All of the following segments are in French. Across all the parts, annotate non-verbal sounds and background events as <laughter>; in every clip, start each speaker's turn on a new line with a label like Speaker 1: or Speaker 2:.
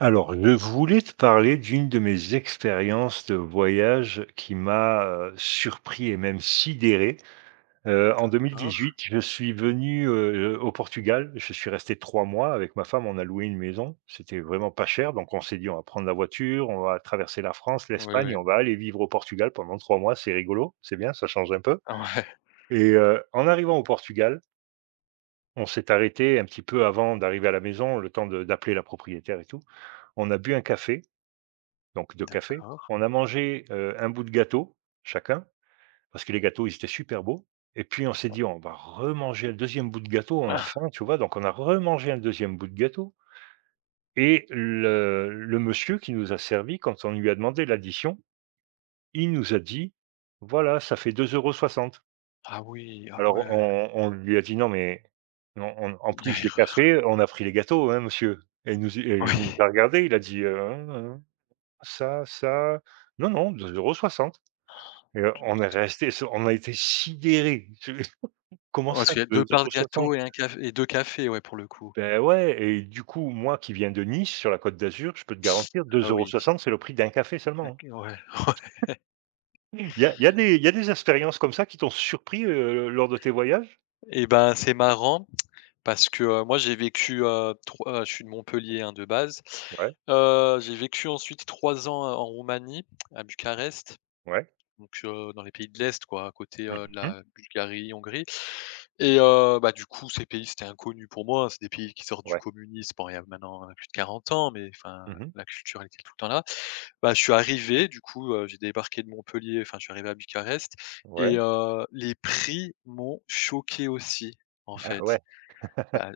Speaker 1: Alors, je voulais te parler d'une de mes expériences de voyage qui m'a surpris et même sidéré. En
Speaker 2: D'accord.
Speaker 1: 2018, je suis venu au Portugal. Je suis resté 3 mois avec ma femme, on a loué une maison. C'était vraiment pas cher, donc on s'est dit: «On va prendre la voiture, on va traverser la France,
Speaker 2: Oui,
Speaker 1: l'Espagne et
Speaker 2: oui.
Speaker 1: on va aller vivre au Portugal pendant 3 mois, c'est rigolo, c'est bien, ça change un peu.»
Speaker 2: Ah ouais.
Speaker 1: Et en arrivant au Portugal, on s'est arrêté un petit peu avant d'arriver à la maison, le temps de d'appeler la propriétaire et tout. On a bu un café donc de café.
Speaker 2: D'accord.
Speaker 1: On a mangé un bout de gâteau chacun, parce que les gâteaux, ils étaient super beaux, et puis on s'est dit: «On va remanger un deuxième bout de gâteau, on a
Speaker 2: Ah!
Speaker 1: faim», tu vois? Donc on a remangé un deuxième bout de gâteau, et le monsieur qui nous a servi, quand on lui a demandé l'addition, il nous a dit: «Voilà, ça fait deux euros soixante.»
Speaker 2: Ah oui, ah ouais.
Speaker 1: Alors on lui a dit: «Non mais non, on en
Speaker 2: Il y a
Speaker 1: plus des cafés, on a pris les gâteaux, hein, monsieur», et il nous et
Speaker 2: <laughs>
Speaker 1: il nous
Speaker 2: oui.
Speaker 1: a regardé, il a dit: Hein, hein, ça, ça, non, non, deux euros soixante.» Et on est resté s on a été sidérés. Je comment
Speaker 2: Ouais, parce
Speaker 1: ça,
Speaker 2: qu'il y a
Speaker 1: deux
Speaker 2: 2 parts
Speaker 1: euros
Speaker 2: de
Speaker 1: soixante
Speaker 2: gâteau et un café et 2 cafés, ouais, pour le coup.
Speaker 1: Beh, ouais, et du coup, moi qui viens de Nice, sur la Côte d'Azur, je peux te garantir deux
Speaker 2: Ah
Speaker 1: euros
Speaker 2: oui.
Speaker 1: soixante, c'est le prix d'un café seulement,
Speaker 2: D'acc ouais, <laughs> ouais.
Speaker 1: hein. Il y a des il y a des expériences comme ça qui t'ont surpris lors de tes voyages?
Speaker 2: Et ben, c'est marrant parce que, moi, j'ai vécu, tro je suis de Montpellier, hein, de base.
Speaker 1: Ouais,
Speaker 2: J'ai vécu ensuite 3 ans, en Roumanie, à Bucarest,
Speaker 1: ouais.
Speaker 2: donc dans les pays de l'Est, quoi, à côté,
Speaker 1: Mmh
Speaker 2: de
Speaker 1: mh.
Speaker 2: la Bulgarie, Hongrie. Et bah, du coup, ces pays, c'était inconnu pour moi. C'est des pays qui sortent du
Speaker 1: Ouais.
Speaker 2: communisme. Bon, il y a maintenant plus de 40 ans, mais enfin,
Speaker 1: Mmh mh.
Speaker 2: la culture, elle était tout le temps là. Bah, je suis arrivé, du coup, j'ai débarqué de Montpellier, enfin, je suis arrivé à Bucarest et
Speaker 1: Ouais.
Speaker 2: les prix m'ont choqué aussi, en
Speaker 1: Bah,
Speaker 2: fait.
Speaker 1: ouais,
Speaker 2: Bah,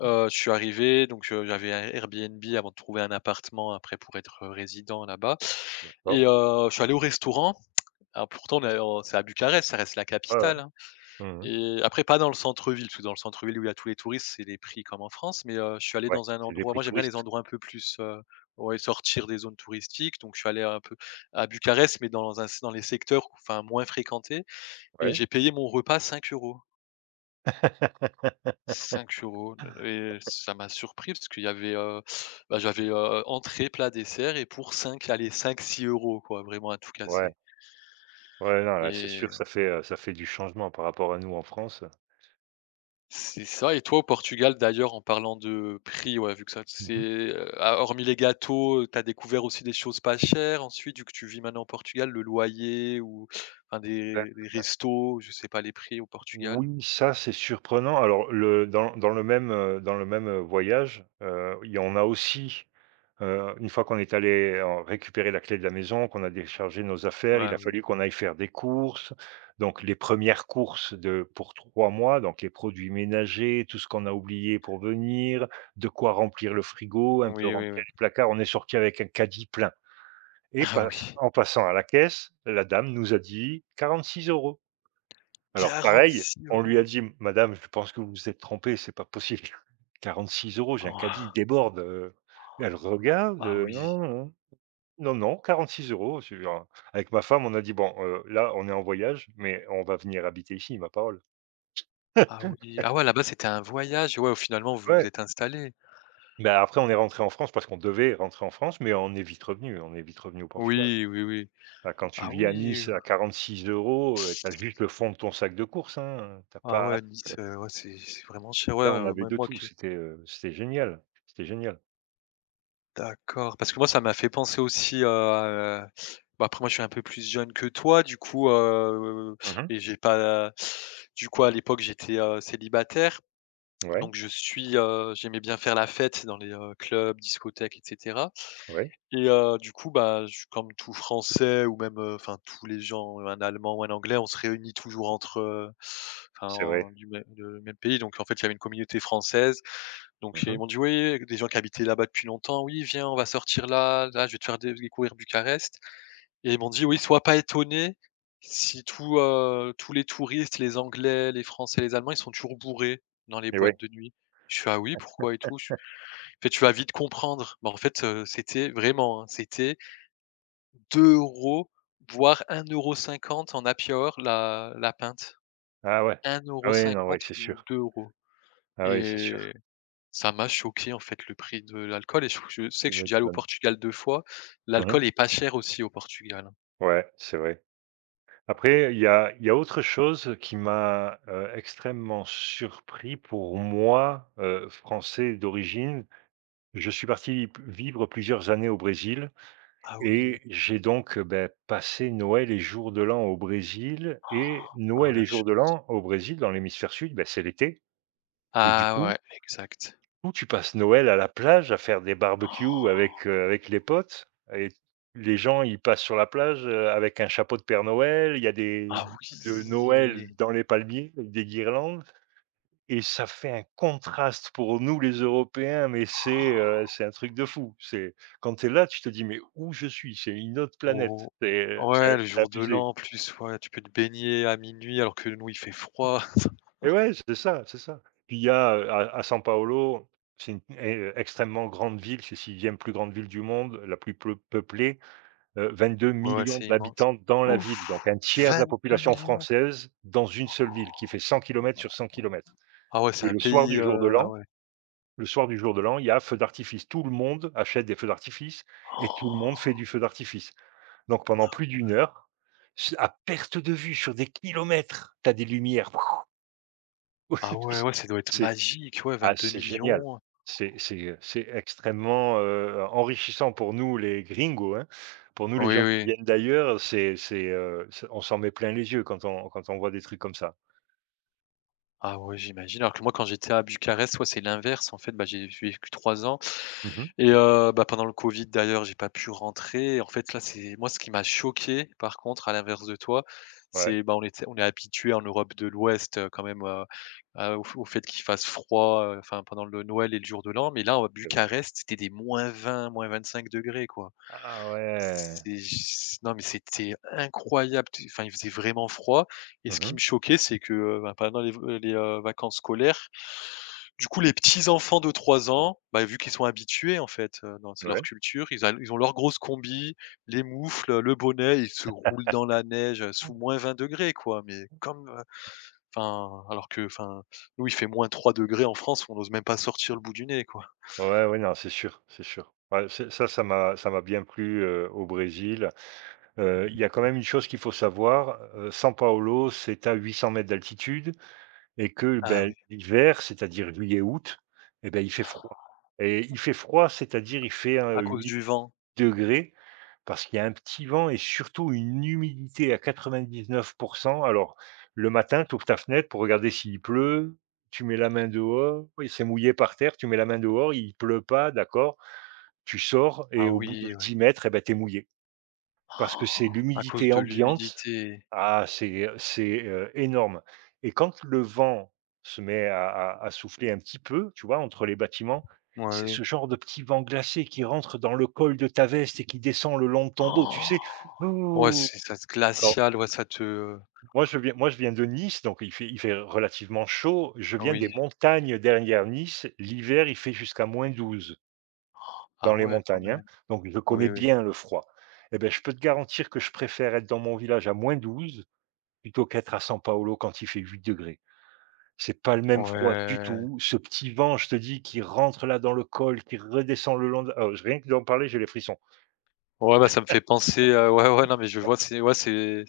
Speaker 2: je suis arrivé, donc je j'avais un Airbnb avant de trouver un appartement après pour être résident là-bas et
Speaker 1: d'accord.
Speaker 2: je suis allé au restaurant. Alors pourtant, on est en c'est à Bucarest, ça reste la
Speaker 1: Ouais, ouais.
Speaker 2: capitale, hein.
Speaker 1: Mmh mh.
Speaker 2: Et après, pas dans le centre-ville, parce que dans le centre-ville où il y a tous les touristes, c'est les prix comme en France, mais je suis allé
Speaker 1: Ouais,
Speaker 2: dans un
Speaker 1: c'est des
Speaker 2: endroit
Speaker 1: prix
Speaker 2: moi j'aime bien les
Speaker 1: touristes.
Speaker 2: endroits un peu plus, ouais, sortir des zones touristiques, donc je suis allé un peu à Bucarest, mais dans les secteurs, enfin, moins fréquentés et
Speaker 1: Ouais.
Speaker 2: j'ai payé mon repas 5 euros. 5 euros. Et ça m'a surpris parce qu'il y avait, bah, j'avais, entrée, plat, dessert et pour 5, allez, 5, 6 euros, quoi, vraiment à tout
Speaker 1: Ouais,
Speaker 2: casser.
Speaker 1: ouais, non, là, c'est
Speaker 2: Et
Speaker 1: sûr, ça fait ça fait du changement par rapport à nous en France.
Speaker 2: c'est ça. Et toi au Portugal d'ailleurs en parlant de prix, ouais, vu que ça
Speaker 1: Mmh
Speaker 2: c'est,
Speaker 1: mh.
Speaker 2: ah, hormis les gâteaux, tu as découvert aussi des choses pas chères ensuite vu que tu vis maintenant au Portugal, le loyer ou enfin
Speaker 1: Ben,
Speaker 2: des restos, je sais pas les prix au Portugal?
Speaker 1: oui, ça, c'est surprenant. Alors le dans dans le même, voyage, il y en a aussi, une fois qu'on est allé en récupérer la clé de la maison, qu'on a déchargé nos affaires, il
Speaker 2: Ah
Speaker 1: a
Speaker 2: oui.
Speaker 1: fallu qu'on aille faire des courses. Donc les premières courses de pour 3 mois, donc les produits ménagers, tout ce qu'on a oublié pour venir, de quoi remplir le frigo, un peu
Speaker 2: Oui, oui, oui.
Speaker 1: remplir les placards. On est sorti avec un caddie plein, et
Speaker 2: <laughs> Ah
Speaker 1: pass
Speaker 2: oui,
Speaker 1: en passant à la caisse, la dame nous a dit: «46 euros.» Alors pareil, on lui
Speaker 2: 46
Speaker 1: a
Speaker 2: €, hein.
Speaker 1: dit: «Madame, je pense que vous vous êtes trompée, c'est pas possible. <laughs> 46 euros, j'ai un
Speaker 2: Ouah.
Speaker 1: caddie, il déborde». Elle regarde:
Speaker 2: Ah
Speaker 1: «Non,
Speaker 2: oui,
Speaker 1: non, non, non, 46 euros.» Je lui en avec ma femme, on a dit: «Bon, là, on est en voyage, mais on va venir habiter ici, ma parole.»
Speaker 2: ah
Speaker 1: <laughs>
Speaker 2: oui, ah ouais, là-bas c'était un voyage, ouais, finalement vous vous
Speaker 1: Ouais,
Speaker 2: êtes installés?
Speaker 1: bah, après on est rentré en France parce qu'on devait rentrer en France, mais on est vite revenu, on est vite revenu au Portugal.
Speaker 2: Oui, oui, oui.
Speaker 1: Bah, quand tu
Speaker 2: Ah
Speaker 1: vis à
Speaker 2: oui,
Speaker 1: Nice à 46 €, tu as juste le fond de ton sac de courses, hein, tu
Speaker 2: ah ouais,
Speaker 1: pas
Speaker 2: Nice, ouais, c'est vraiment cher, ouais,
Speaker 1: là, on avait
Speaker 2: même
Speaker 1: de
Speaker 2: moi
Speaker 1: tout,
Speaker 2: qui.
Speaker 1: c'était c'était génial, c'était génial.
Speaker 2: D'accord, parce que moi ça m'a fait penser aussi à bah, après moi je suis un peu plus jeune que toi du coup,
Speaker 1: Mmh.
Speaker 2: et j'ai pas du coup à l'époque j'étais, célibataire
Speaker 1: Ouais,
Speaker 2: donc je suis, j'aimais bien faire la fête dans les, clubs, discothèques et cetera
Speaker 1: ouais,
Speaker 2: et du coup, bah, je comme tout Français ou même, enfin tous les gens, un Allemand ou un Anglais, on se réunit toujours entre, enfin
Speaker 1: c'est vrai.
Speaker 2: du même le même pays, donc en fait, il y avait une communauté française donc ils
Speaker 1: Mmh.
Speaker 2: m'ont dit: «Oui», des gens qui habitaient là-bas depuis longtemps: «Oui, viens, on va sortir là, là, je vais te faire dé découvrir Bucarest» et ils m'ont dit: «Oui, sois pas étonné si tous les touristes, les Anglais, les Français, les Allemands, ils sont toujours bourrés dans les
Speaker 1: Et
Speaker 2: boîtes
Speaker 1: ouais.
Speaker 2: de nuit». Je suis «Ah oui, pourquoi et tout?» je En fait, «Tu vas vite comprendre». Bah, en fait, c'était vraiment, hein, c'était 2 euros, voire 1,50 euro en happy hour la pinte.
Speaker 1: Ah ouais.
Speaker 2: Un
Speaker 1: Ah
Speaker 2: euro
Speaker 1: ouais, non, ouais,
Speaker 2: cinquante
Speaker 1: c'est
Speaker 2: ou
Speaker 1: sûr.
Speaker 2: 2 euros.
Speaker 1: Ah ouais, c'est
Speaker 2: Et
Speaker 1: sûr.
Speaker 2: ça m'a choqué en fait le prix de l'alcool et je sais
Speaker 1: Tu
Speaker 2: que je suis déjà allé au
Speaker 1: m'étonnes.
Speaker 2: Portugal 2 fois.
Speaker 1: Mmh.
Speaker 2: L'alcool est pas cher aussi au Portugal, hein.
Speaker 1: Ouais, c'est vrai. Après, il y a autre chose qui m'a extrêmement surpris, pour moi, français d'origine. Je suis parti p vivre plusieurs années au Brésil,
Speaker 2: Ah oui.
Speaker 1: et j'ai donc beh, passé Noël et jour de l'an au Brésil, et
Speaker 2: Oh
Speaker 1: Noël
Speaker 2: la
Speaker 1: et jour de
Speaker 2: chance.
Speaker 1: l'an au Brésil, dans l'hémisphère sud, bah, c'est l'été. Et du
Speaker 2: Ah
Speaker 1: coup,
Speaker 2: ouais, exact.
Speaker 1: ou tu passes Noël à la plage à faire des barbecues avec avec les potes, et les gens, ils passent sur la plage, avec un chapeau de Père Noël, il y a des
Speaker 2: Ah
Speaker 1: boules de Noël
Speaker 2: oui.
Speaker 1: dans les palmiers avec des guirlandes, et ça fait un contraste pour nous les Européens, mais c'est c'est un truc de fou. C'est quand tu es là, tu te dis: «Mais où je suis? C'est une autre planète.»
Speaker 2: Oh.
Speaker 1: C'est, euh, c'est
Speaker 2: Ouais, le
Speaker 1: c'est
Speaker 2: jour de
Speaker 1: abusé.
Speaker 2: l'an en plus, ouais, tu peux te baigner à minuit alors que nous il fait froid. <laughs>
Speaker 1: Et ouais, c'est ça, c'est ça. Puis il y a, à San Paolo, c'est une é extrêmement grande ville, c'est 6e plus grande ville du monde, la plus peuplée, 22
Speaker 2: Ouais,
Speaker 1: 000
Speaker 2: ouais, c'est
Speaker 1: 000
Speaker 2: immense.
Speaker 1: d'habitants dans la
Speaker 2: Ouf!
Speaker 1: ville, donc un tiers de la
Speaker 2: Vingt deux
Speaker 1: population
Speaker 2: millions.
Speaker 1: française dans une seule ville qui fait 100 km sur 100 km.
Speaker 2: Ah ouais, c'est
Speaker 1: Et
Speaker 2: un
Speaker 1: le soir
Speaker 2: pays,
Speaker 1: du jour de
Speaker 2: ah
Speaker 1: l'an
Speaker 2: ouais.
Speaker 1: le soir du jour de l'an, il y a feu d'artifice. Tout le monde achète des feux d'artifice, et tout le monde fait du feu d'artifice. Donc pendant plus d'une heure, s à perte de vue sur des kilomètres, tu as des lumières.
Speaker 2: Ah ouais, ouais,
Speaker 1: <laughs>
Speaker 2: ça doit être
Speaker 1: C'est...
Speaker 2: magique, ouais,
Speaker 1: Ah,
Speaker 2: Vingt-deux
Speaker 1: c'est génial.
Speaker 2: millions.
Speaker 1: C'est c'est, c'est extrêmement, enrichissant pour nous les gringos, hein. Pour nous les
Speaker 2: Oui,
Speaker 1: gens qui
Speaker 2: oui.
Speaker 1: viennent d'ailleurs, c'est c'est on s'en met plein les yeux quand on quand on voit des trucs comme ça.
Speaker 2: Ah ouais, j'imagine. Alors que moi, quand j'étais à Bucarest, ouais, c'est l'inverse. En fait, bah, j'ai vécu 3 ans
Speaker 1: Mmh.
Speaker 2: et bah, pendant le covid d'ailleurs, j'ai pas pu rentrer. En fait, là, c'est moi, ce qui m'a choqué, par contre, à l'inverse de toi,
Speaker 1: Ouais,
Speaker 2: c'est, bah, on est habitué en Europe de l'Ouest, quand même, à au f au fait qu'il fasse froid, enfin pendant le Noël et le jour de l'an. Mais là, à
Speaker 1: c'est vrai.
Speaker 2: Bucarest, c'était des moins vingt, -25 degrés, quoi.
Speaker 1: Ah ouais.
Speaker 2: C'est j Non, mais c'était incroyable, tu enfin, il faisait vraiment froid et ce qui me
Speaker 1: Mmh.
Speaker 2: choquait, c'est que, ben, pendant les vacances scolaires, du coup, les petits enfants de 3 ans, bah, vu qu'ils sont habitués, en fait, dans c'est leur
Speaker 1: Ouais.
Speaker 2: culture, ils ont leur grosse combi, les moufles, le bonnet, ils se roulent dans la neige, sous -20 degrés, quoi, mais comme, enfin, alors que, enfin, nous, il fait -3 degrés en France, on n'ose même pas sortir le bout du nez, quoi.
Speaker 1: Ouais, ouais, non, c'est sûr, c'est sûr. Ouais, c'est ça, ça m'a bien plu, au Brésil. Il y a quand même une chose qu'il faut savoir, São Paulo, c'est à 800 mètres d'altitude. Et que,
Speaker 2: Ah
Speaker 1: ben,
Speaker 2: oui,
Speaker 1: l'hiver, c'est-à-dire juillet-août, eh ben, il fait froid. Et il fait froid, c'est-à-dire il fait,
Speaker 2: à
Speaker 1: heu,
Speaker 2: cause
Speaker 1: 8
Speaker 2: du vent.
Speaker 1: degrés parce qu'il y a un petit vent et surtout une humidité à 99. Alors, le matin, tu ouvres ta fenêtre pour regarder s'il pleut, tu mets la main dehors, il s'est mouillé par terre, tu mets la main dehors, il pleut pas, d'accord. Tu sors
Speaker 2: Ah
Speaker 1: et au bout de
Speaker 2: oui, ouais.
Speaker 1: 10 mètres, eh bah, tu es mouillé. Parce
Speaker 2: Oh,
Speaker 1: que c'est
Speaker 2: à cause
Speaker 1: l'humidité
Speaker 2: de
Speaker 1: ambiante.
Speaker 2: l'humidité.
Speaker 1: Ah, c'est, c'est, énorme, et quand le vent se met à souffler un petit peu, tu vois, entre les bâtiments, c'est
Speaker 2: Ouais.
Speaker 1: ce genre de petit vent glacé qui rentre dans le col de ta veste et qui descend le long de ton dos, tu
Speaker 2: Oh!
Speaker 1: sais?
Speaker 2: Ouais,
Speaker 1: Ouh.
Speaker 2: c'est ça te
Speaker 1: Alors
Speaker 2: glacial, ouais, ça te
Speaker 1: moi je viens de Nice, donc il fait relativement chaud. Je
Speaker 2: ah
Speaker 1: viens
Speaker 2: oui.
Speaker 1: des montagnes derrière Nice. L'hiver, il fait jusqu'à -12
Speaker 2: Ah
Speaker 1: dans les
Speaker 2: ouais, quand
Speaker 1: montagnes, hein,
Speaker 2: même.
Speaker 1: donc je connais
Speaker 2: Oui, oui.
Speaker 1: bien le froid. Et ben, je peux te garantir que je préfère être dans mon village à -12 plutôt qu'être à San Paolo quand il fait 8 degrés. C'est pas le même froid du
Speaker 2: Ouais.
Speaker 1: tout. Ce petit vent, je te dis, qui rentre là dans le col, qui redescend le long de, ah, rien que d'en parler, j'ai les frissons.
Speaker 2: Ouais, bah, ça me fait penser, ouais, ouais, non, mais je vois, c'est ouais, c'est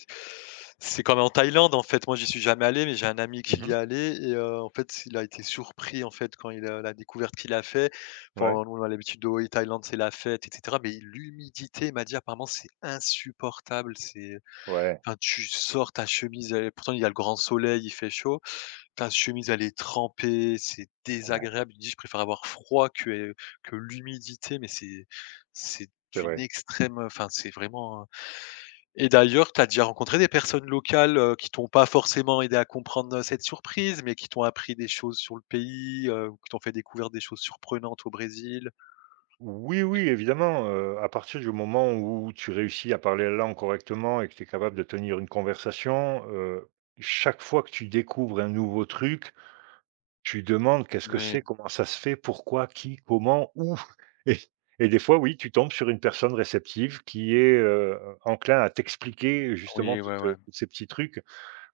Speaker 2: c'est comme en Thaïlande, en fait. Moi, j'y suis jamais allé, mais j'ai un ami qui y est
Speaker 1: Mmh.
Speaker 2: allé et en fait, il a été surpris, en fait, quand il a la découverte qu'il a fait.
Speaker 1: Ouais,
Speaker 2: Enfin, nous, on a l'habitude de oui, Thaïlande, c'est la fête et cetera, mais l'humidité, il m'a dit: «Apparemment, c'est insupportable, c'est
Speaker 1: ouais,
Speaker 2: enfin, tu sors ta chemise» et pourtant, il y a le grand soleil, il fait chaud. Ta chemise, elle est trempée, c'est
Speaker 1: ouais,
Speaker 2: désagréable. Il dit: «Je préfère avoir froid que l'humidité», mais c'est
Speaker 1: c'est
Speaker 2: d'une
Speaker 1: vrai.
Speaker 2: extrême, enfin, c'est vraiment. Et d'ailleurs, tu as déjà rencontré des personnes locales, qui t'ont pas forcément aidé à comprendre, cette surprise, mais qui t'ont appris des choses sur le pays, ou qui t'ont fait découvrir des choses surprenantes au Brésil?
Speaker 1: Oui, oui, évidemment, à partir du moment où tu réussis à parler la langue correctement et que tu es capable de tenir une conversation, chaque fois que tu découvres un nouveau truc, tu lui demandes: «Qu'est-ce que
Speaker 2: Oui,
Speaker 1: c'est? Comment ça se fait? Pourquoi? Qui? Comment? Où?» <laughs> et et des fois, oui, tu tombes sur une personne réceptive qui est, enclin à t'expliquer justement
Speaker 2: oui, ouais,
Speaker 1: toutes,
Speaker 2: ouais.
Speaker 1: heu, tous ces petits trucs.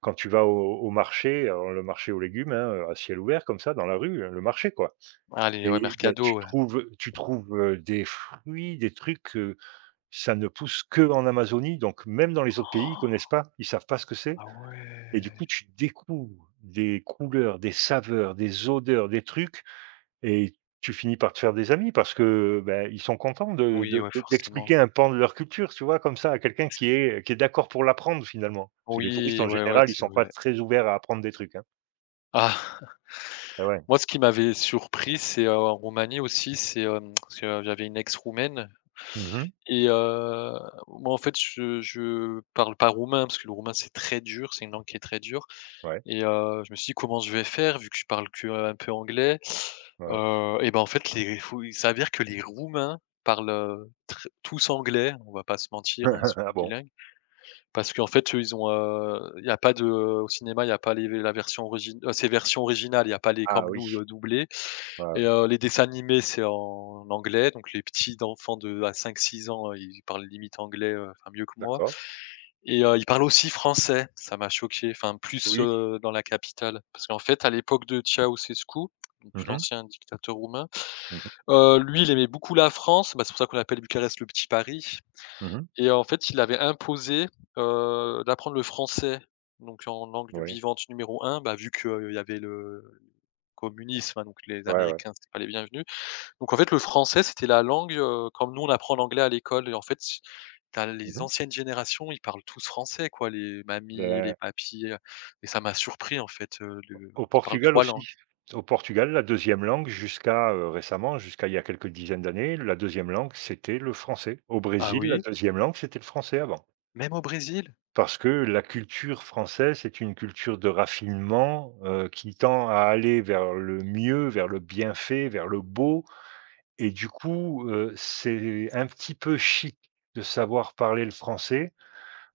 Speaker 1: Quand tu vas au marché, alors le marché aux légumes, hein, à ciel ouvert comme ça dans la rue, hein, le marché quoi,
Speaker 2: Allez, ouais,
Speaker 1: et ben, tu
Speaker 2: Mercado, ouais.
Speaker 1: trouves tu trouves, heu, des fruits, des trucs, ça ne pousse que en Amazonie, donc même dans les autres pays, ils connaissent pas, ils savent pas ce que c'est,
Speaker 2: Ah
Speaker 1: et du
Speaker 2: ouais!
Speaker 1: coup, tu découvres des couleurs, des saveurs, des odeurs, des trucs, et tu finis par te faire des amis parce que, bah, ils sont contents
Speaker 2: Oui, ouais,
Speaker 1: de
Speaker 2: forcément.
Speaker 1: d'expliquer un pan de leur culture, tu vois, comme ça, à quelqu'un
Speaker 2: C'est
Speaker 1: qui est d'accord pour l'apprendre finalement. Parce que les touristes
Speaker 2: oui,
Speaker 1: en
Speaker 2: ouais, ouais,
Speaker 1: général, ils
Speaker 2: c'est
Speaker 1: sont pas
Speaker 2: vrai.
Speaker 1: très ouverts à apprendre des trucs, hein.
Speaker 2: Ah!
Speaker 1: Ah ouais.
Speaker 2: Moi, ce qui m'avait surpris, c'est, en Roumanie aussi, c'est, parce que j'avais une ex roumaine
Speaker 1: Mmh.
Speaker 2: et moi, en fait, je parle pas roumain parce que le roumain, c'est très dur, c'est une langue qui est très dure
Speaker 1: Ouais,
Speaker 2: et je me suis dit: «Comment je vais faire vu que je parle qu'un peu anglais?»
Speaker 1: ouais.
Speaker 2: Et ben, en fait, les faut il s'avère que les Roumains parlent, tr tous anglais, on va pas se mentir, hein, ils sont
Speaker 1: <laughs> Ah bon?
Speaker 2: bilingues parce qu'en fait, eux, ils ont, il y a pas de au cinéma, il y a pas les la version origi c'est version originale, il y a pas les
Speaker 1: Ah
Speaker 2: comme
Speaker 1: oui.
Speaker 2: nous, doublés.
Speaker 1: Ouais,
Speaker 2: Et
Speaker 1: ouais.
Speaker 2: les dessins animés, c'est en anglais, donc les petits d'enfants de à 5, 6 ans, ils parlent limite anglais, enfin mieux que moi
Speaker 1: D'accord.
Speaker 2: et ils parlent aussi français. Ça m'a choqué, enfin plus,
Speaker 1: Oui.
Speaker 2: dans la capitale. Parce qu'en fait, à l'époque de Ceausescu, donc
Speaker 1: Mmh mh.
Speaker 2: l'ancien dictateur roumain,
Speaker 1: Mmh mh.
Speaker 2: lui, il aimait beaucoup la France, bah, c'est pour ça qu'on appelle Bucarest le petit Paris
Speaker 1: Mmh.
Speaker 2: et en fait, il avait imposé, d'apprendre le français, donc en langue
Speaker 1: Oui.
Speaker 2: vivante numéro un, bah, vu qu'il y avait le communisme, hein, donc les
Speaker 1: Ouais, ouais.
Speaker 2: Américains, c'était pas les bienvenus donc en fait, le français, c'était la langue, comme nous on apprend l'anglais à l'école et en fait, tu as
Speaker 1: Mmh
Speaker 2: les
Speaker 1: mh.
Speaker 2: anciennes générations, ils parlent tous français quoi, les mamies, les
Speaker 1: Bah,
Speaker 2: papys. Et ça m'a surpris en fait, le
Speaker 1: au
Speaker 2: ils parlent
Speaker 1: Portugal
Speaker 2: 3 langues.
Speaker 1: aussi. Au Portugal, la deuxième langue jusqu'à, récemment, jusqu'à il y a quelques dizaines d'années, la deuxième langue, c'était le français. Au
Speaker 2: Ah
Speaker 1: Brésil, la
Speaker 2: oui?
Speaker 1: deuxième langue, c'était le français avant.
Speaker 2: Même au Brésil?
Speaker 1: Parce que la culture française, c'est une culture de raffinement, qui tend à aller vers le mieux, vers le bien fait, vers le beau, et du coup, c'est un petit peu chic de savoir parler le français.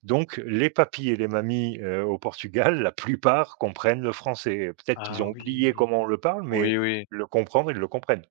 Speaker 1: Donc les papys et les mamies, au Portugal, la plupart comprennent le français. Peut-être qu'ils
Speaker 2: Ah
Speaker 1: ont oublié
Speaker 2: oui.
Speaker 1: comment on le parle,
Speaker 2: Oui,
Speaker 1: mais
Speaker 2: oui.
Speaker 1: le comprendre, ils le comprennent.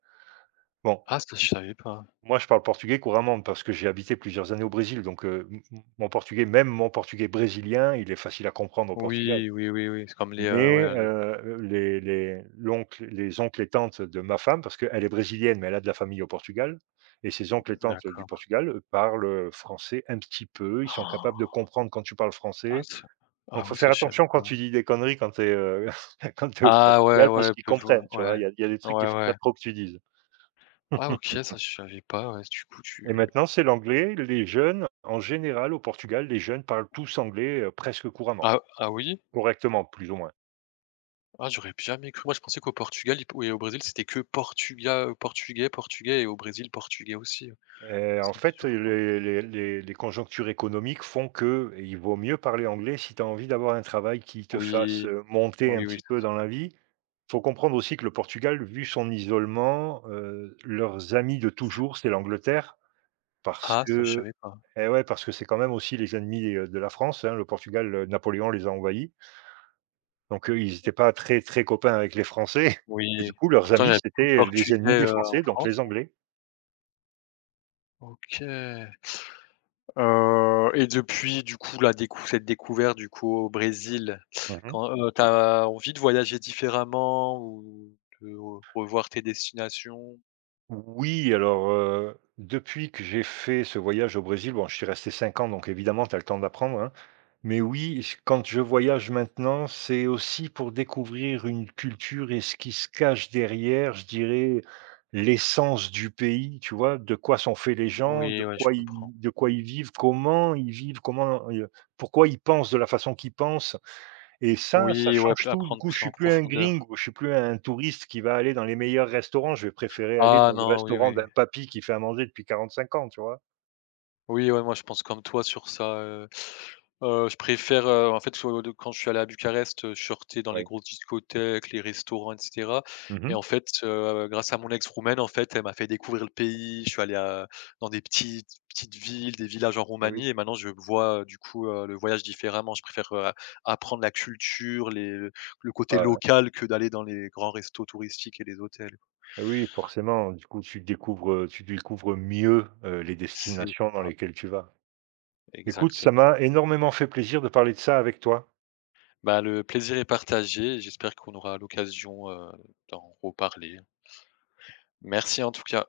Speaker 1: Bon,
Speaker 2: Ah ça, je savais pas.
Speaker 1: moi, je parle portugais couramment parce que j'ai habité plusieurs années au Brésil, donc m mon portugais, même mon portugais brésilien, il est facile à comprendre au Portugal.
Speaker 2: Oui, oui, oui, oui, c'est comme les,
Speaker 1: Mais,
Speaker 2: ouais, les
Speaker 1: heu, les oncles et tantes de ma femme, parce qu'elle est brésilienne, mais elle a de la famille au Portugal, et ses oncles et tantes du
Speaker 2: d'accord.
Speaker 1: Portugal, parlent français un petit peu. Ils sont capables de
Speaker 2: Oh,
Speaker 1: comprendre quand tu parles
Speaker 2: ah
Speaker 1: français.
Speaker 2: ça, ah
Speaker 1: Donc faut
Speaker 2: oui, ça
Speaker 1: faire
Speaker 2: je savais
Speaker 1: attention quand
Speaker 2: pas.
Speaker 1: tu dis des conneries quand tu es, <laughs> quand tu au
Speaker 2: Ah ouais,
Speaker 1: Portugal parce
Speaker 2: ouais,
Speaker 1: qu'ils
Speaker 2: peu je ouais.
Speaker 1: comprennent, tu vois?
Speaker 2: Ouais,
Speaker 1: Il y a des trucs qu'il faut pas
Speaker 2: ouais.
Speaker 1: trop que tu dises.
Speaker 2: Ah OK,
Speaker 1: <laughs>
Speaker 2: ça je savais pas, ouais, du coup
Speaker 1: Et
Speaker 2: tu
Speaker 1: maintenant, c'est l'anglais. Les jeunes, en général, au Portugal, les jeunes parlent tous anglais, presque couramment.
Speaker 2: ah ah oui?
Speaker 1: Correctement, plus ou moins.
Speaker 2: Ah, j'aurais jamais cru. Moi, je pensais qu'au Portugal il p et au Brésil, c'était que portugais et au Brésil, portugais aussi, hein.
Speaker 1: En
Speaker 2: Ça me
Speaker 1: fait,
Speaker 2: surprend.
Speaker 1: les conjonctures économiques font que il vaut mieux parler anglais si tu as envie d'avoir un travail qui te fasse,
Speaker 2: Oui,
Speaker 1: heu, monter un
Speaker 2: oui, oui.
Speaker 1: petit peu dans la vie. Faut comprendre aussi que le Portugal, vu son isolement, leurs amis de toujours, c'est l'Angleterre, parce
Speaker 2: Ah, ça, je
Speaker 1: que
Speaker 2: savais pas.
Speaker 1: eh ouais, parce que c'est quand même aussi les ennemis, de la France, hein. Le Portugal, Napoléon les a envahis, donc eux, ils n'étaient pas très, très copains avec les Français <laughs> et
Speaker 2: Oui.
Speaker 1: du coup, leurs
Speaker 2: Pourtant, il y
Speaker 1: amis,
Speaker 2: a beaucoup de
Speaker 1: c'était les ennemis
Speaker 2: portugais,
Speaker 1: des
Speaker 2: en
Speaker 1: Français, donc
Speaker 2: France.
Speaker 1: les Anglais.
Speaker 2: OK. Et depuis, du coup, la décou cette découverte, du coup, au Brésil,
Speaker 1: Mmh.
Speaker 2: quand, tu as envie de voyager différemment ou de re revoir tes destinations?
Speaker 1: Oui, alors, depuis que j'ai fait ce voyage au Brésil, bon, je suis resté 5 ans, donc évidemment, tu as le temps d'apprendre, hein. Mais oui, j quand je voyage maintenant, c'est aussi pour découvrir une culture et ce qui se cache derrière, je dirais, l'essence du pays, tu vois? De quoi sont faits les gens, de
Speaker 2: Oui, ouais, je
Speaker 1: quoi ils
Speaker 2: comprends.
Speaker 1: de quoi ils vivent, comment ils vivent, comment, pourquoi ils pensent de la façon qu'ils pensent. Et ça
Speaker 2: Oui, ouais,
Speaker 1: change
Speaker 2: pl
Speaker 1: tout. Du
Speaker 2: apprendre
Speaker 1: coup,
Speaker 2: plus
Speaker 1: je
Speaker 2: en
Speaker 1: suis plus un
Speaker 2: profondeur.
Speaker 1: gringo, je suis plus un touriste qui va aller dans les meilleurs restaurants. Je vais préférer aller
Speaker 2: Ah
Speaker 1: dans le
Speaker 2: non, oui,
Speaker 1: restaurant
Speaker 2: oui.
Speaker 1: d'un papy qui fait à manger depuis 45 ans, tu vois?
Speaker 2: Oui, ouais, moi je pense comme toi sur ça. Je préfère, en fait, faut de quand je suis allé à Bucarest, je sortais dans les
Speaker 1: Oui.
Speaker 2: grosses discothèques, les restaurants et cetera
Speaker 1: Mmh
Speaker 2: et
Speaker 1: mh.
Speaker 2: en fait, grâce à mon ex roumaine, en fait, elle m'a fait découvrir le pays. Je suis allé à dans des petites petites villes, des villages en
Speaker 1: Et
Speaker 2: Roumanie
Speaker 1: oui.
Speaker 2: et maintenant je vois, du coup, le voyage différemment. Je préfère, apprendre la culture, les le côté
Speaker 1: Ouais, ouais.
Speaker 2: local que d'aller dans les grands restos touristiques et les hôtels.
Speaker 1: Et oui, forcément, du coup, tu découvres mieux, les
Speaker 2: C'est
Speaker 1: destinations dans lesquelles tu vas. Écoute, ça
Speaker 2: exactement.
Speaker 1: m'a énormément fait plaisir de parler de ça avec toi.
Speaker 2: Bah, le plaisir est partagé et j'espère qu'on aura l'occasion, d'en reparler. Merci en tout cas.